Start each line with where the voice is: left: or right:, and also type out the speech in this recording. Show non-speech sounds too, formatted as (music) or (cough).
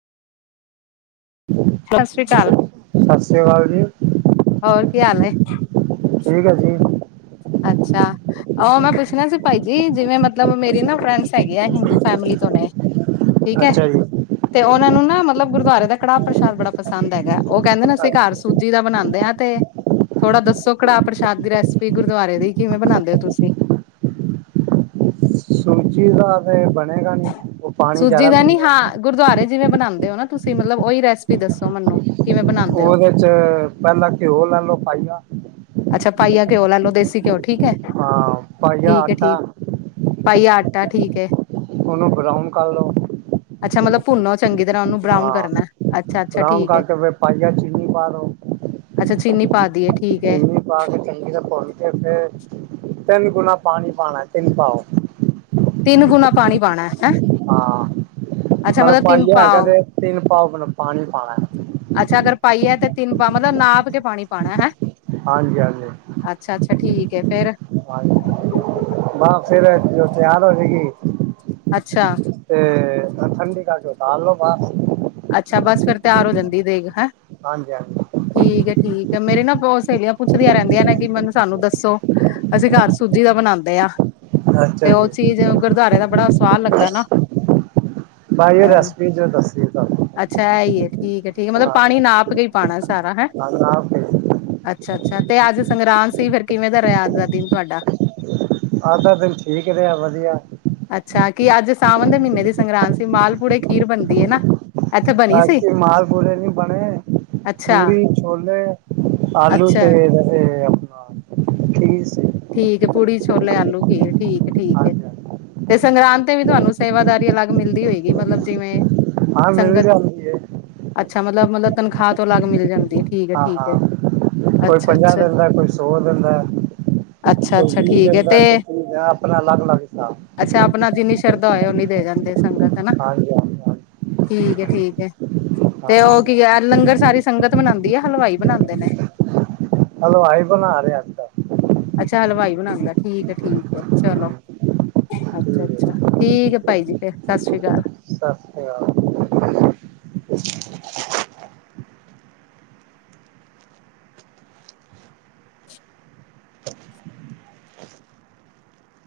left: ਸਸਰੀ ਕਾਲ
right: ਸਸਰੀਆ ਕਾਲ ਜੀ।
left: ਹੋਰ ਕੀ ਹਾਲ ਏ?
right: ਠੀਕ ਹੈ ਜੀ
left: ਅੱਛਾ ਔਹ ਮੈਂ ਪੁੱਛਣਾ ਸੀ ਭਾਈ ਜੀ ਜਿਵੇਂ ਮਤਲਬ ਮੇਰੀ ਨਾ ਫਰੈਂਡਸ ਹੈਗੇ ਆ ਹਿੰਦੂ ਫੈਮਿਲੀ ਤੋਂ ਨੇ ਠੀਕ ਹੈ
right: ਅੱਛਾ
left: ਤੇ ਉਹਨਾਂ ਨੂੰ ਨਾ ਮਤਲਬ ਗੁਰਦੁਆਰੇ ਦਾ ਕੜਾਹ ਪ੍ਰਸ਼ਾਦ ਬੜਾ ਪਸੰਦ ਹੈਗਾ ਉਹ ਕਹਿੰਦੇ ਨੇ ਅਸੀਂ ਘਰ
right: ਜੀ।
left: ਸੂਜੀ ਦਾ ਬਣਾੰਦੇ ਹਾਂ ਤੇ ਥੋੜਾ ਦੱਸੋ ਕੜਾਹ ਪ੍ਰਸ਼ਾਦ ਦੀ ਰੈਸਿਪੀ। ਗੁਰਦੁਆਰੇ ਦੀ ਕਿਵੇਂ ਬਣਾੰਦੇ ਔ ਤੁਸੀਂ
right: ਚੀਜ਼ਾ ਤੇ ਬਣੇਗਾ ਨੀ। ਪਾਣੀ
left: ਸੂਜੀ
right: ਜ਼ਿਆਦਾ
left: ਦਾ ਨੀ
right: ਪੀਂਦਾ।
left: ਹਾਂ ਗੁਰਦੁਆਰੇ ਜਿਵੇਂ ਬਣਾੰਦੇ ਹੋ ਨਾ ਤੁਸੀਂ ਮਤਲਬ ਉਹੀ ਰੈਸਪੀ ਦੱਸੋ ਮੈਨੂੰ ਕਿਵੇਂ ਬਣਾਉਂਦੇ ਹੋ
right: ਉਹਦੇ ਚ ਪਹਿਲਾਂ ਘਿਓ ਲੈ ਲਓ ਪਾਈਆਂ
left: ਅੱਛਾ ਪਾਈਆ ਘਿਓ ਲੈ ਲੋ ਦੇਸੀ ਘਿਓ ਠੀਕ ਐ,
right: ਹਾਂ ਪਾਈਆ
left: ਠੀਕ ਹੈ
right: ਆਟਾ
left: ਠੀਕ ਪਾਈਆ ਆਟਾ ਠੀਕ ਏ।
right: ਉਹਨੂੰ ਬਰਾਊਨ ਕਰ ਲਓ।
left: ਅੱਛਾ ਮਤਲਬ ਭੁੰਨੋ ਚੰਗੀ ਤਰ੍ਹਾਂ ਉਹਨੂੰ। ਬਰਾਊਨ
right: ਹਾਂ
left: ਕਰਨਾ ਅੱਛਾ-ਅੱਛਾ
right: ਬਰਾਊਨ
left: ਠੀਕ ਏ।
right: ਕਰਕੇ ਫਿਰ ਪਾਈਆ ਚੀਨੀ ਪਾ ਦੋ
left: ਅੱਛਾ ਚੀਨੀ ਪਾਦੀਏ ਠੀਕ ਐ।
right: ਚੀਨੀ ਪਾ ਕੇ ਚੰਗੀ ਦਾ ਭੁੰਨ ਕੇੇ ਫੇਰ ਤਿੰਨ ਗੁਣਾ ਪਾਣੀ ਪਾਣਾ ਤਿੰਨ ਪਾਓ।
left: ਤਿੰਨ ਗੁਣਾ ਪਾਣੀ ਪਾਣੈ।
right: ਹਾਂ, ਮਤਲਬ
left: ਤਿੰਨ
right: ਪਾਈਆ ਹੈਗਾ
left: ਪਾਓ
right: ਤੇ ਤਿੰਨ ਪਾ ਗੁਣਾ ਪਾਣੀ ਪਾਣੈ।
left: ਅੱਛਾ ਅਗਰ ਪਾਈਏ ਤੇ ਤਿੰਨ ਪਾ ਮਤਲਬ ਨਾਪ ਕੇ ਪਾਣੀ ਪਾਣੈ ਹੈ।
right: ਹਾਂਜੀ
left: ਅੱਛਾ-ਅੱਛਾ ਠੀਕ ਹੈ ਫੇਰ
right: (unintelligible) ਹਾਂ ਬਸ ਫਿਰ ਜੋ ਤਿਆਰ ਹੋ ਜੇ ਗੀ।
left: ਅੱਛਾ।
right: ਤੇ ਠੰਡੀ ਕਰਕੇ ਉਤਾਰ ਲੋ ਬਸ।
left: ਅੱਛਾ ਬਸ ਫੇਰ ਤਿਆਰ ਹੋ ਜਾਂਦੀ ਦੇਗ ਹੈਂ।
right: ਹਾਂਜੀ- ਹਾਂਜੀ
left: ਠੀਕ ਹੈ ਠੀਕ ਹੈ ਮੇਰੇ ਨਾ ਬਹੁਤ ਸਹੇਲੀਆਂ ਪੁੱਛਦੀਆਂ ਰਹਿੰਦੀਆਂ ਨੇ ਕਿ ਮੈਨੂੰ ਸਾਨੂੰ ਦੱਸੋ। ਅਸੀਂ ਘਰ ਸੂਜੀ ਦਾ ਬਣਾਦੇ ਆ।
right: ਅੱਛਾ
left: ਤੇ ਉਹ
right: ਜੀ
left: ਚੀਜ਼ ਗੁਰਦੁਆਰੇ ਦਾ ਬੜਾ ਸਵਾਦ ਲੱਗਦ ਲਗਦੈ ਅ ਨਾ।
right: ਜੈ ਦੱਸ। (inaudible)
left: ਅੱਛਾ ਇਹ ਹੀ ਠੀਕ ਹੈ ਠੀਕ ਹੈ ਮਤਲਬ ਪਾਣੀ
right: ਹਾਂਜੀ
left: ਨਾਪ ਕੇ ਹੀ ਪਾਣੈ ਸਾਰਾ ਹੈਂ।
right: ਆਪ
left: ਅੱਛਾ- ਅੱਛਾ ਤੇ ਅੱਜ ਸੰਗਰਾਂਦ ਸੀ ਫੇਰ ਕਿਵੇਂ ਦਾ ਰਿਹਾ ਅੱਜ ਦਾ ਦਿਨ ਤੁਹਾਡਾ।
right: ਅੱਜ ਦਾ ਦਿਨ ਠੀਕ ਰਿਹਾ ਵਧੀਆ।
left: ਅੱਛਾ ਕੀ ਅੱਜ ਸਾਵਣ ਦੇ ਮਹੀਨੇ ਦੀ ਸੰਗਰਾਂਦ ਸੀ ਮਾਲਪੂੜੇ ਖੀਰ ਬਣਦੀ ਹੈ ਨਾ। ਇੱਥੇ ਬਣੀ ਸੀ
right: ਐਤਕੀ ਮਾਲ ਪੂੜੇ ਨੀ ਬਣੇ
left: ਅੱਛਾ
right: ਪੂੜੀ ਛੋਲੇ ਆਲੂ
left: ਅੱਛਾ
right: ਤੇ ਬਨੇ ਆਪਣਾ ਖੀਰ ਸੀ।
left: ਠੀਕ ਪੂੜੀ, ਛੋਲੇ ਆਲੂ, ਖੀਰ ਠੀਕ ਏ ਠੀਕ ਏ।
right: ਹਾਂਜੀ ਹਾਂਜੀ
left: ਤੇ ਸੰਗਰਾਂਦ ਤੇ ਵੀ ਤੁਹਾਨੂੰ ਸੇਵਾਦਾਰੀ ਅਲੱਗ ਮਿਲਦੀ ਹੋਏਗੀ ਮਤਲਬ ਜਿਵੇਂ
right: ਹਾਂ ਮਿਲ
left: ਸੰਗਤ
right: ਜਾਂਦੀ ਏ।
left: ਅੱਛਾ ਮਤਲਬ, ਮਤਲਬ ਤਨਖਾਹ ਤੋਂ ਅਲੱਗ ਮਿਲ ਜਾਂਦੀ ਏ।
right: ਹਾਂ- ਹਾਂ ਕੋਈ ਪੰਜਾਹ ਦਿੰਦਾ ਕੋਈ ਸੋ ਸੌ ਦਿੰਦਾ
left: ਅੱਛਾ
right: ਕੋਈ
left: ਅੱਛਾ
right: ਵੀਹ
left: ਠੀਕ ਹੈ
right: ਦਿੰਦਾ
left: ਤੇ
right: ਕੋਈ ਤੀਹ ਦ ਆਪਣਾ ਅਲੱਗ ਅਲੱਗ ਹਿਸਾਬ।
left: ਅੱਛਾ ਆਪਣਾ ਜਿੰਨੀ ਸ਼ਰਧਾ ਹੋਏ ਓਨੀ ਦੇ ਜਾਂਦੇ ਸੰਗਤ। ਹਨਾ
right: ਹਾਂਜੀ ਹਾਂਜੀ ਹਾਂਜੀ
left: ਠੀਕ ਠੀਕ ਹੈ ਤੇ
right: ਹਾਂਜੀ
left: ਉਹ ਕੀ ਲੰਗਰ ਸਾਰੀ ਸੰਗਤ ਬਣਾਦੀ ਐ ਹਲਵਾਈ ਬਣਾਉਂਦੇ ਨੇ?
right: ਹਲਵਾਈ ਬਣਾ ਰਿਹਾ ਅਜ-ਕੱਲ੍ਹ।
left: ਅੱਛਾ ਹਲਵਾਈ ਬਣਾਉਂਦਾ ਠੀਕ ਹੈ ਠੀਕ ਹੈ ਚਲੋ। ਅੱਛਾ-ਅੱਛਾ ਠੀਕ ਭਾਈ ਜੀ ਫੇਰ ਸਾਤ ਸ਼੍ਰੀ ਅਕਾਲ।
right: ਸਾਤ ਸ਼੍ਰੀ ਅਕਾਲ।